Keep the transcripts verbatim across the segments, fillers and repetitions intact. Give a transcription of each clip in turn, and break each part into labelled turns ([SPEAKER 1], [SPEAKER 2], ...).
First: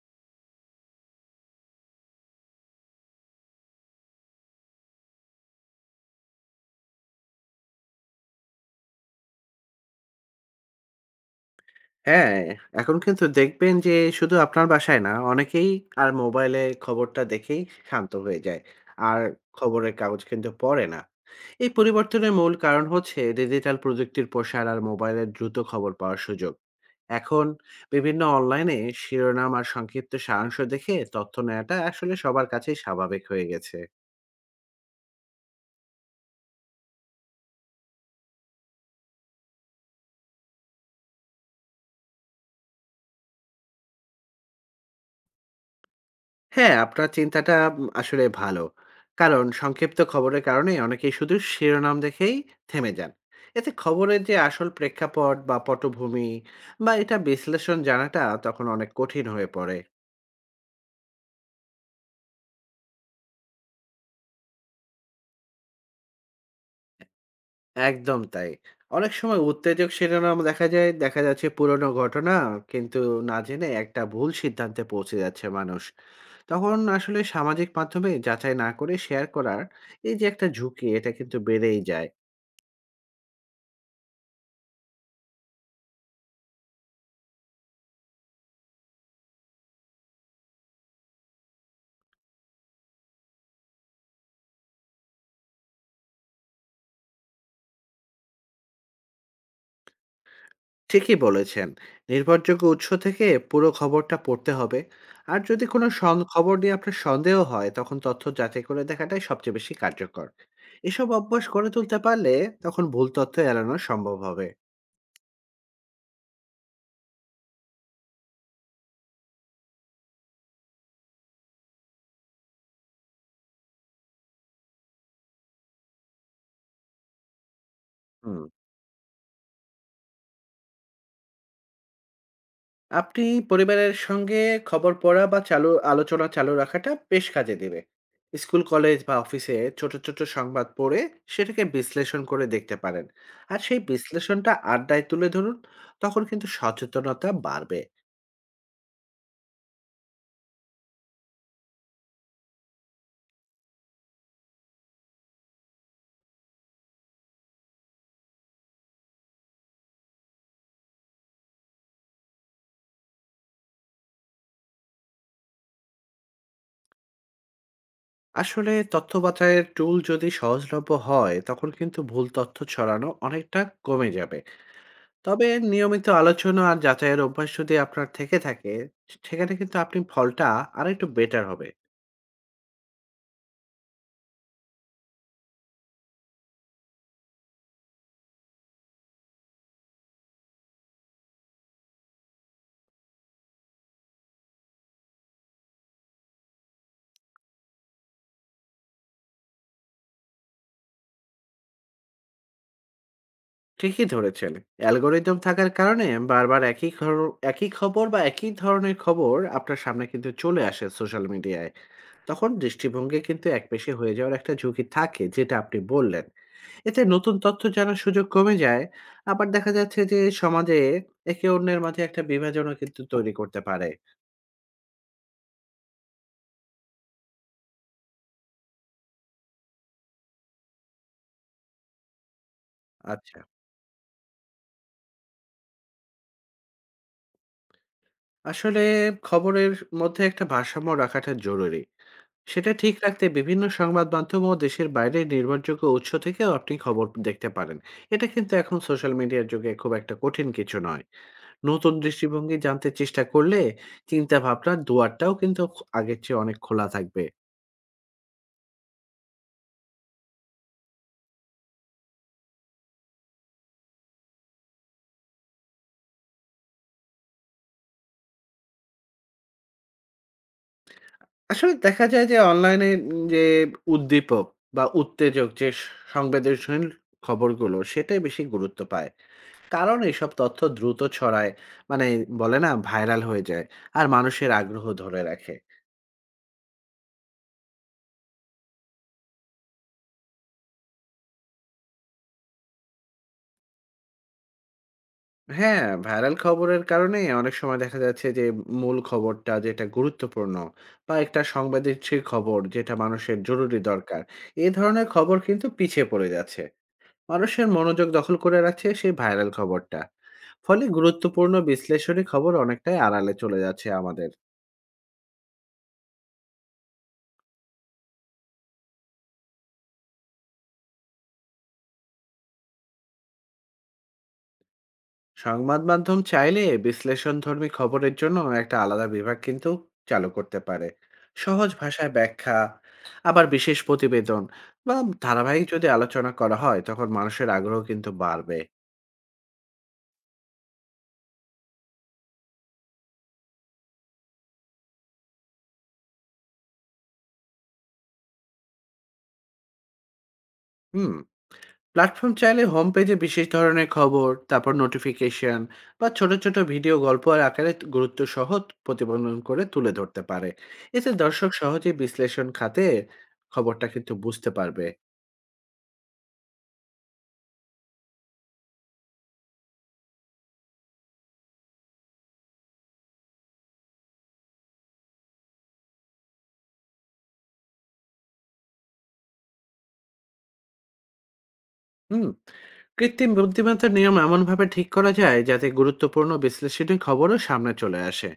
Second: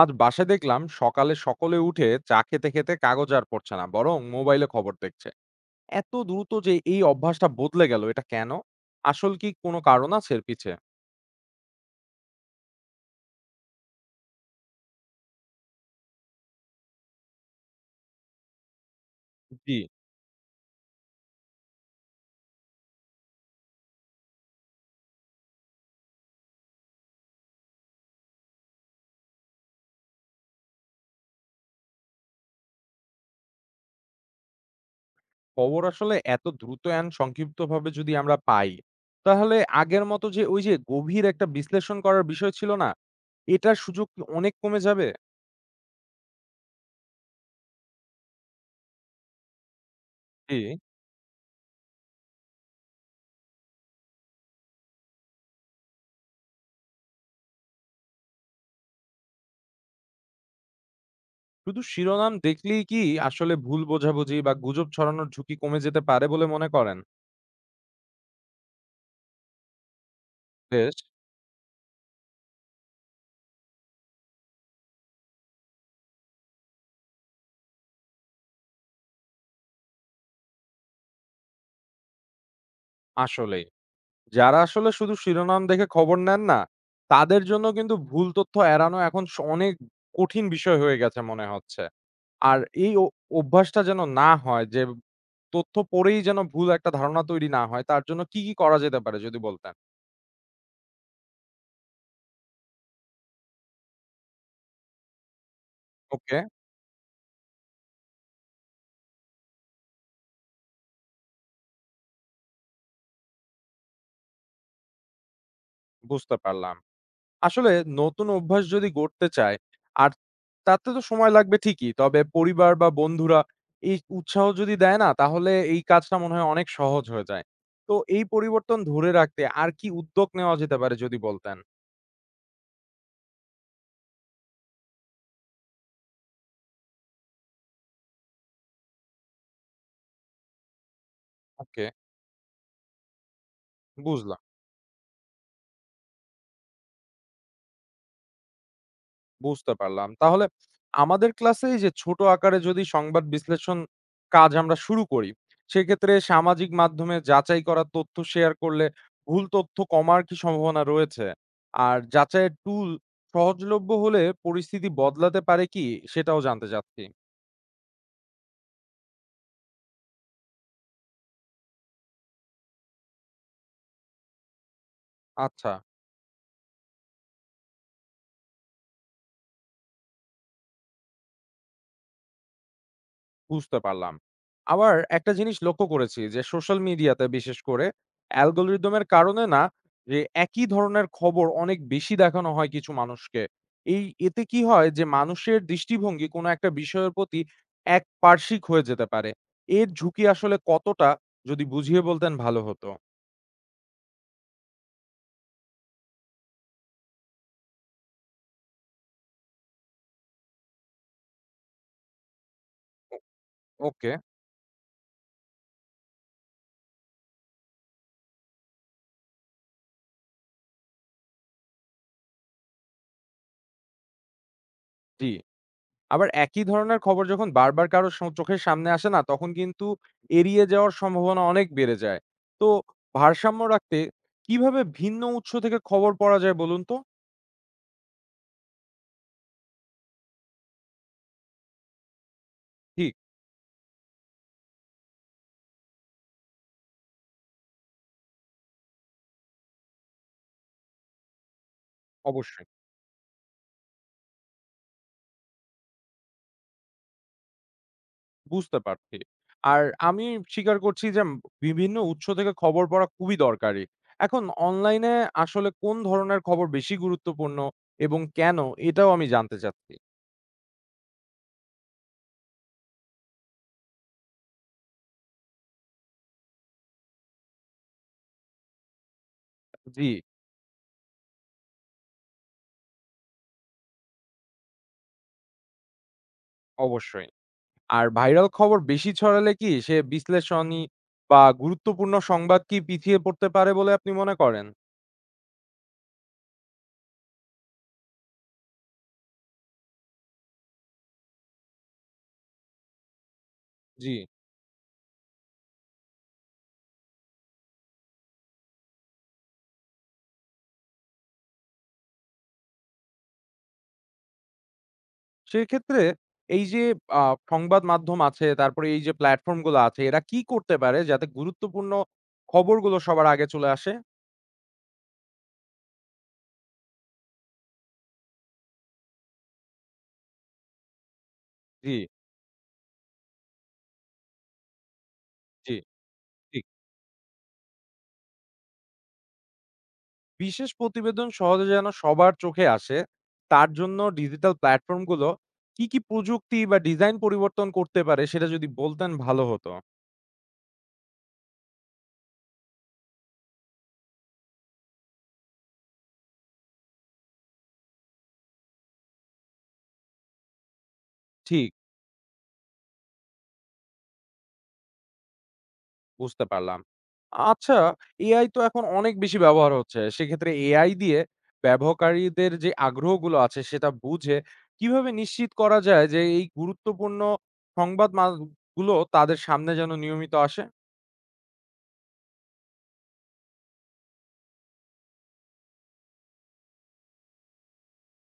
[SPEAKER 1] আজ বাসায় দেখলাম সকালে সকলে উঠে চা খেতে খেতে কাগজ আর পড়ছে না, বরং মোবাইলে খবর দেখছে। এত দ্রুত যে এই অভ্যাসটা বদলে গেল, এটা কেন? আসল কি কোনো কারণ আছে এর পিছে?
[SPEAKER 2] হ্যাঁ, এখন কিন্তু দেখবেন যে শুধু আপনার বাসায় না, অনেকেই আর মোবাইলে খবরটা দেখেই শান্ত হয়ে যায়। আর
[SPEAKER 1] জি।
[SPEAKER 2] খবরের কাগজ কিন্তু পড়ে না। এই পরিবর্তনের মূল কারণ হচ্ছে ডিজিটাল প্রযুক্তির প্রসার আর মোবাইলের দ্রুত খবর পাওয়ার সুযোগ। এখন বিভিন্ন অনলাইনে শিরোনাম আর সংক্ষিপ্ত সারাংশ দেখে তথ্য নেওয়াটা আসলে সবার কাছেই স্বাভাবিক হয়ে গেছে।
[SPEAKER 1] খবর আসলে এত দ্রুত এন্ড সংক্ষিপ্তভাবে যদি আমরা পাই, তাহলে আগের মতো যে ওই যে গভীর একটা বিশ্লেষণ করার বিষয় ছিল, না এটার সুযোগ কি অনেক কমে যাবে?
[SPEAKER 2] হ্যাঁ, আপনার চিন্তাটা উম আসলে ভালো। কারণ সংক্ষিপ্ত খবরের কারণে
[SPEAKER 1] জি।
[SPEAKER 2] অনেকেই শুধু শিরোনাম দেখেই থেমে যান। এতে খবরের যে আসল প্রেক্ষাপট বা পটভূমি বা এটা বিশ্লেষণ জানাটা তখন অনেক কঠিন হয়ে পড়ে।
[SPEAKER 1] শুধু শিরোনাম দেখলেই কি আসলে ভুল বোঝাবুঝি বা গুজব ছড়ানোর ঝুঁকি কমে যেতে পারে বলে মনে করেন?
[SPEAKER 2] একদম তাই। অনেক সময় উত্তেজক শিরোনাম দেখা যায়,
[SPEAKER 1] বেশ।
[SPEAKER 2] দেখা যাচ্ছে পুরনো ঘটনা কিন্তু না জেনে একটা ভুল সিদ্ধান্তে পৌঁছে যাচ্ছে মানুষ। তখন আসলে সামাজিক মাধ্যমে যাচাই না করে শেয়ার করার এই যে একটা ঝুঁকি, এটা কিন্তু বেড়েই যায়।
[SPEAKER 1] আসলে যারা আসলে শুধু শিরোনাম দেখে খবর নেন না, তাদের জন্য কিন্তু ভুল তথ্য এড়ানো এখন স অনেক কঠিন বিষয় হয়ে গেছে মনে হচ্ছে। আর এই অ অভ্যাসটা যেন না হয় যে তথ্য পড়েই যেন ভুল একটা ধারণা তৈরি না হয়, তার জন্য কি, কি করা যেতে পারে যদি বলতেন?
[SPEAKER 2] ঠিকই বলেছেন। নির্ভরযোগ্য উৎস থেকে পুরো খবরটা পড়তে হবে। আর যদি কোনো সন
[SPEAKER 1] ওকে,
[SPEAKER 2] খবর নিয়ে আপনার সন্দেহ হয়, তখন তথ্য যাচাই করে দেখাটাই সবচেয়ে বেশি কার্যকর। এসব অভ্যাস গড়ে তুলতে পারলে তখন ভুল তথ্য এড়ানো সম্ভব হবে।
[SPEAKER 1] বুঝতে পারলাম। আসলে নতুন অভ্যাস যদি গড়তে চায় আর তাতে তো সময় লাগবে ঠিকই। তবে পরিবার বা বন্ধুরা এই উৎসাহ যদি দেয় না, তাহলে এই কাজটা মনে হয় অনেক সহজ হয়ে যায়। তো এই
[SPEAKER 2] হুম।
[SPEAKER 1] পরিবর্তন ধরে রাখতে আর কি উদ্যোগ নেওয়া যেতে পারে যদি বলতেন?
[SPEAKER 2] আপনি পরিবারের সঙ্গে খবর পড়া বা চালু আলোচনা চালু রাখাটা বেশ কাজে দেবে। স্কুল, কলেজ বা অফিসে ছোট, ছোট সংবাদ পড়ে সেটাকে
[SPEAKER 1] ওকে,
[SPEAKER 2] বিশ্লেষণ করে দেখতে পারেন। আর সেই
[SPEAKER 1] বুঝলাম।
[SPEAKER 2] বিশ্লেষণটা আড্ডায় তুলে ধরুন, তখন কিন্তু সচেতনতা বাড়বে।
[SPEAKER 1] বুঝতে পারলাম। তাহলে আমাদের ক্লাসে এই যে ছোট আকারে যদি সংবাদ বিশ্লেষণ কাজ আমরা শুরু করি, সেক্ষেত্রে সামাজিক মাধ্যমে যাচাই করা তথ্য শেয়ার করলে ভুল তথ্য কমার কি সম্ভাবনা রয়েছে? আর যাচাইয়ের টুল সহজলভ্য হলে পরিস্থিতি বদলাতে পারে কি? সেটাও জানতে চাচ্ছি।
[SPEAKER 2] আসলে তথ্য বাছাইয়ের টুল যদি সহজলভ্য হয় তখন কিন্তু ভুল তথ্য ছড়ানো অনেকটা কমে যাবে। তবে
[SPEAKER 1] আচ্ছা।
[SPEAKER 2] নিয়মিত আলোচনা আর যাচাইয়ের অভ্যাস যদি আপনার থেকে থাকে সেখানে কিন্তু আপনি ফলটা আর একটু বেটার হবে।
[SPEAKER 1] বুঝতে পারলাম। আবার একটা জিনিস লক্ষ্য করেছি যে সোশ্যাল মিডিয়াতে বিশেষ করে অ্যালগরিদমের কারণে না, যে একই ধরনের খবর অনেক বেশি দেখানো হয় কিছু মানুষকে। এই এতে কি হয় যে মানুষের দৃষ্টিভঙ্গি কোনো একটা বিষয়ের প্রতি একপার্শ্বিক হয়ে যেতে পারে। এর ঝুঁকি আসলে কতটা যদি বুঝিয়ে বলতেন ভালো হতো।
[SPEAKER 2] ঠিকই ধরেছেন। অ্যালগোরিদম থাকার কারণে বারবার একই খর- একই খবর বা একই ধরনের খবর আপনার সামনে কিন্তু চলে আসে সোশ্যাল মিডিয়ায়। তখন
[SPEAKER 1] ও
[SPEAKER 2] দৃষ্টিভঙ্গি কিন্তু একপেশে
[SPEAKER 1] ওকে,
[SPEAKER 2] হয়ে যাওয়ার একটা ঝুঁকি থাকে যেটা আপনি বললেন। এতে নতুন তথ্য জানার সুযোগ কমে যায়। আবার দেখা যাচ্ছে যে সমাজে একে অন্যের মাঝে একটা বিভাজনও কিন্তু তৈরি করতে পারে।
[SPEAKER 1] জি। আবার একই ধরনের খবর যখন বারবার কারো স চোখের সামনে আসে না, তখন কিন্তু এড়িয়ে যাওয়ার সম্ভাবনা অনেক বেড়ে যায়। তো
[SPEAKER 2] আচ্ছা,
[SPEAKER 1] ভারসাম্য রাখতে কিভাবে ভিন্ন উৎস থেকে খবর পড়া যায় বলুন তো?
[SPEAKER 2] আসলে খবরের মধ্যে একটা ভারসাম্য রাখাটা জরুরি। সেটা ঠিক
[SPEAKER 1] ঠিক,
[SPEAKER 2] রাখতে বিভিন্ন সংবাদ মাধ্যম ও দেশের বাইরে নির্ভরযোগ্য উৎস থেকেও আপনি খবর দেখতে পারেন। এটা কিন্তু এখন সোশ্যাল মিডিয়ার যুগে খুব একটা কঠিন কিছু নয়। নতুন দৃষ্টিভঙ্গি
[SPEAKER 1] অবশ্যই।
[SPEAKER 2] জানতে চেষ্টা করলে চিন্তা ভাবনার দুয়ারটাও কিন্তু আগের চেয়ে অনেক খোলা থাকবে।
[SPEAKER 1] বুঝতে পারছি। আর আমি স্বীকার করছি যে, উম, বিভিন্ন উৎস থেকে খবর পড়া খুবই দরকারি। এখন অনলাইনে আসলে কোন ধরনের খবর বেশি গুরুত্বপূর্ণ এবং কেন? এটাও আমি জানতে চাচ্ছি।
[SPEAKER 2] আসলে দেখা যায় যে অনলাইনে যে উদ্দীপক বা উত্তেজক যে স- সংবেদনশীল খবরগুলো সেটাই বেশি গুরুত্ব পায়, কারণ
[SPEAKER 1] জি,
[SPEAKER 2] এসব তথ্য দ্রুত ছড়ায়, মানে বলে না ভাইরাল হয়ে যায় আর মানুষের আগ্রহ ধরে রাখে।
[SPEAKER 1] অবশ্যই। আর ভাইরাল খবর বেশি ছড়ালে কি সে বিশ্লেষণী বা গুরুত্বপূর্ণ সংবাদ কি পিছিয়ে পড়তে পারে বলে আপনি মনে করেন?
[SPEAKER 2] হ্যাঁ, ভাইরাল খবরের কারণে অনেক সময় দেখা যাচ্ছে যে মূল খবরটা যেটা গুরুত্বপূর্ণ বা একটা সংবেদনশীল খবর যেটা মানুষের জরুরি
[SPEAKER 1] জি।
[SPEAKER 2] দরকার, এই ধরনের খবর কিন্তু পিছিয়ে পড়ে যাচ্ছে। মানুষের মনোযোগ দখল করে রাখছে সেই ভাইরাল খবরটা। ফলে গুরুত্বপূর্ণ বিশ্লেষণী খবর অনেকটাই আড়ালে চলে যাচ্ছে আমাদের।
[SPEAKER 1] সেক্ষেত্রে এই যে আ সংবাদ মাধ্যম আছে, তারপরে এই যে প্ল্যাটফর্ম গুলো আছে, এরা কি করতে পারে যাতে গুরুত্বপূর্ণ খবরগুলো সবার আগে চলে আসে?
[SPEAKER 2] সংবাদ মাধ্যম চাইলে বিশ্লেষণধর্মী খবরের জন্য একটা আলাদা বিভাগ কিন্তু চালু করতে পারে। সহজ
[SPEAKER 1] জি,
[SPEAKER 2] ভাষায় ব্যাখ্যা, আবার বিশেষ প্রতিবেদন বা ধারাবাহিক
[SPEAKER 1] জি,
[SPEAKER 2] যদি আলোচনা করা
[SPEAKER 1] ঠিক।
[SPEAKER 2] হয় তখন মানুষের আগ্রহ কিন্তু বাড়বে।
[SPEAKER 1] বিশেষ প্রতিবেদন সহজে যেন সবার চোখে আসে, তার জন্য ডিজিটাল প্ল্যাটফর্ম গুলো কি, কি প্রযুক্তি বা ডিজাইন পরিবর্তন করতে পারে সেটা যদি বলতেন ভালো হতো।
[SPEAKER 2] হুম, প্ল্যাটফর্ম চাইলে হোম পেজে বিশেষ ধরনের খবর, তারপর নোটিফিকেশন বা ছোট ছোট ভিডিও গল্প আর আকারে গুরুত্ব সহ প্রতিবেদন করে তুলে ধরতে পারে। এতে দর্শক
[SPEAKER 1] ঠিক।
[SPEAKER 2] সহজেই বিশ্লেষণ খাতে খবরটা কিন্তু বুঝতে পারবে।
[SPEAKER 1] বুঝতে পারলাম। আচ্ছা, এআই তো এখন অনেক বেশি ব্যবহার হচ্ছে। সেক্ষেত্রে এআই দিয়ে ব্যবহারকারীদের যে আগ্রহগুলো আছে সেটা বুঝে কিভাবে নিশ্চিত করা যায় যে এই গুরুত্বপূর্ণ সংবাদ মাল গুলো তাদের সামনে যেন নিয়মিত আসে?
[SPEAKER 2] হুম, কৃত্রিম বুদ্ধিমত্তার নিয়ম এমনভাবে ঠিক করা যায় যাতে গুরুত্বপূর্ণ বিশ্লেষণী খবরও সামনে চলে আসে,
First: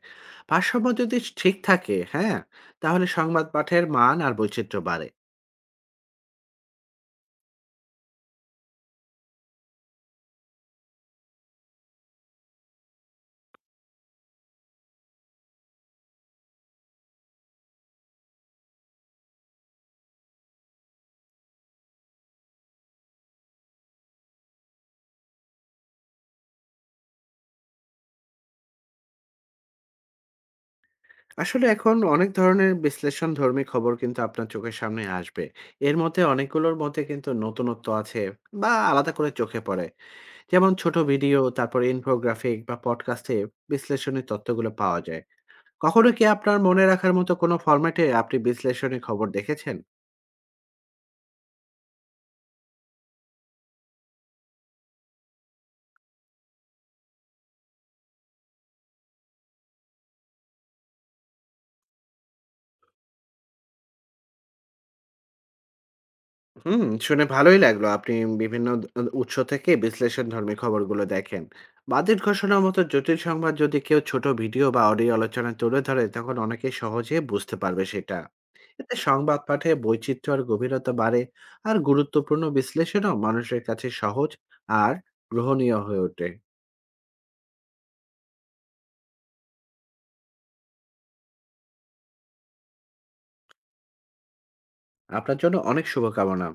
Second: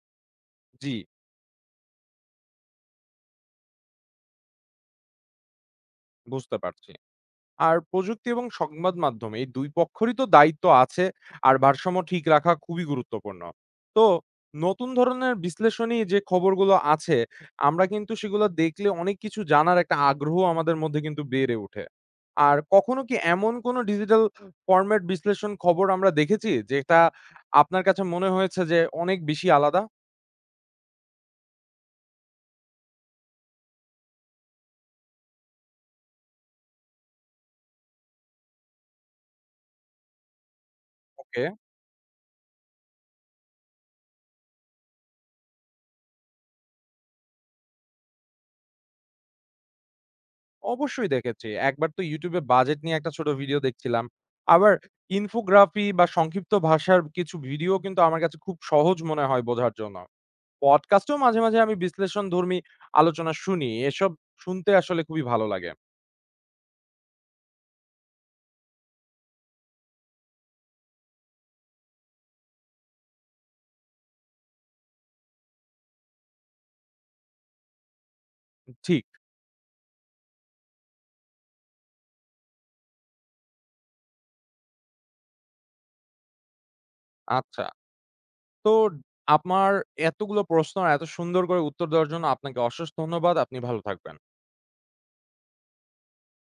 [SPEAKER 2] ভারসাম্য
[SPEAKER 1] জি,
[SPEAKER 2] যদি ঠিক থাকে। হ্যাঁ, তাহলে সংবাদ পাঠের মান আর বৈচিত্র্য বাড়ে।
[SPEAKER 1] বুঝতে পারছি। আর প্রযুক্তি এবং সংবাদ মাধ্যম এই দুই পক্ষেরই তো দায়িত্ব আছে। আর ভারসাম্য ঠিক রাখা খুবই গুরুত্বপূর্ণ। তো নতুন ধরনের বিশ্লেষণী যে খবরগুলো আছে আমরা কিন্তু সেগুলো দেখলে অনেক কিছু জানার একটা আগ্রহ আমাদের মধ্যে কিন্তু বেড়ে ওঠে। আর কখনো কি এমন কোনো ডিজিটাল ফরম্যাট বিশ্লেষণ খবর আমরা দেখেছি যেটা আপনার কাছে মনে হয়েছে যে অনেক বেশি আলাদা?
[SPEAKER 2] আসলে এখন অনেক ধরনের বিশ্লেষণধর্মী খবর কিন্তু আপনার চোখের সামনে আসবে। এর মধ্যে অনেকগুলোর মধ্যে কিন্তু নতুনত্ব আছে বা আলাদা করে চোখে পড়ে। যেমন ছোট ভিডিও,
[SPEAKER 1] ওকে।
[SPEAKER 2] তারপরে ইনফোগ্রাফিক বা পডকাস্টে বিশ্লেষণী তথ্যগুলো পাওয়া যায়। কখনো কি আপনার মনে রাখার মতো কোনো ফরম্যাটে আপনি বিশ্লেষণী খবর দেখেছেন?
[SPEAKER 1] অবশ্যই দেখেছি। একবার তো ইউটিউব এ বাজেট নিয়ে একটা ছোট ভিডিও দেখছিলাম। আবার ইনফোগ্রাফি বা সংক্ষিপ্ত ভাষার কিছু ভিডিও কিন্তু আমার কাছে খুব সহজ মনে হয় বোঝার জন্য। পডকাস্টেও মাঝে, মাঝে আমি বিশ্লেষণধর্মী আলোচনা শুনি। এসব শুনতে আসলে খুবই ভালো লাগে।
[SPEAKER 2] হুম, শুনে ভালোই লাগলো। আপনি বিভিন্ন দ উৎস থেকে বিশ্লেষণধর্মী খবরগুলো দেখেন। বাজেট ঘোষণার মতো জটিল সংবাদ যদি কেউ ছোট ভিডিও বা অডিও আলোচনা তুলে ধরে, তখন অনেকে সহজে বুঝতে পারবে সেটা। এতে
[SPEAKER 1] ঠিক,
[SPEAKER 2] সংবাদ পাঠে বৈচিত্র্য আর গভীরতা বাড়ে, আর গুরুত্বপূর্ণ বিশ্লেষণও মানুষের কাছে সহজ আর গ্রহণীয় হয়ে ওঠে।
[SPEAKER 1] আচ্ছা। তো আমার এতগুলো প্রশ্ন আর এত সুন্দর করে উত্তর দেওয়ার জন্য আপনাকে অশেষ ধন্যবাদ। আপনি ভালো থাকবেন।
[SPEAKER 2] আপনার জন্য অনেক শুভকামনা।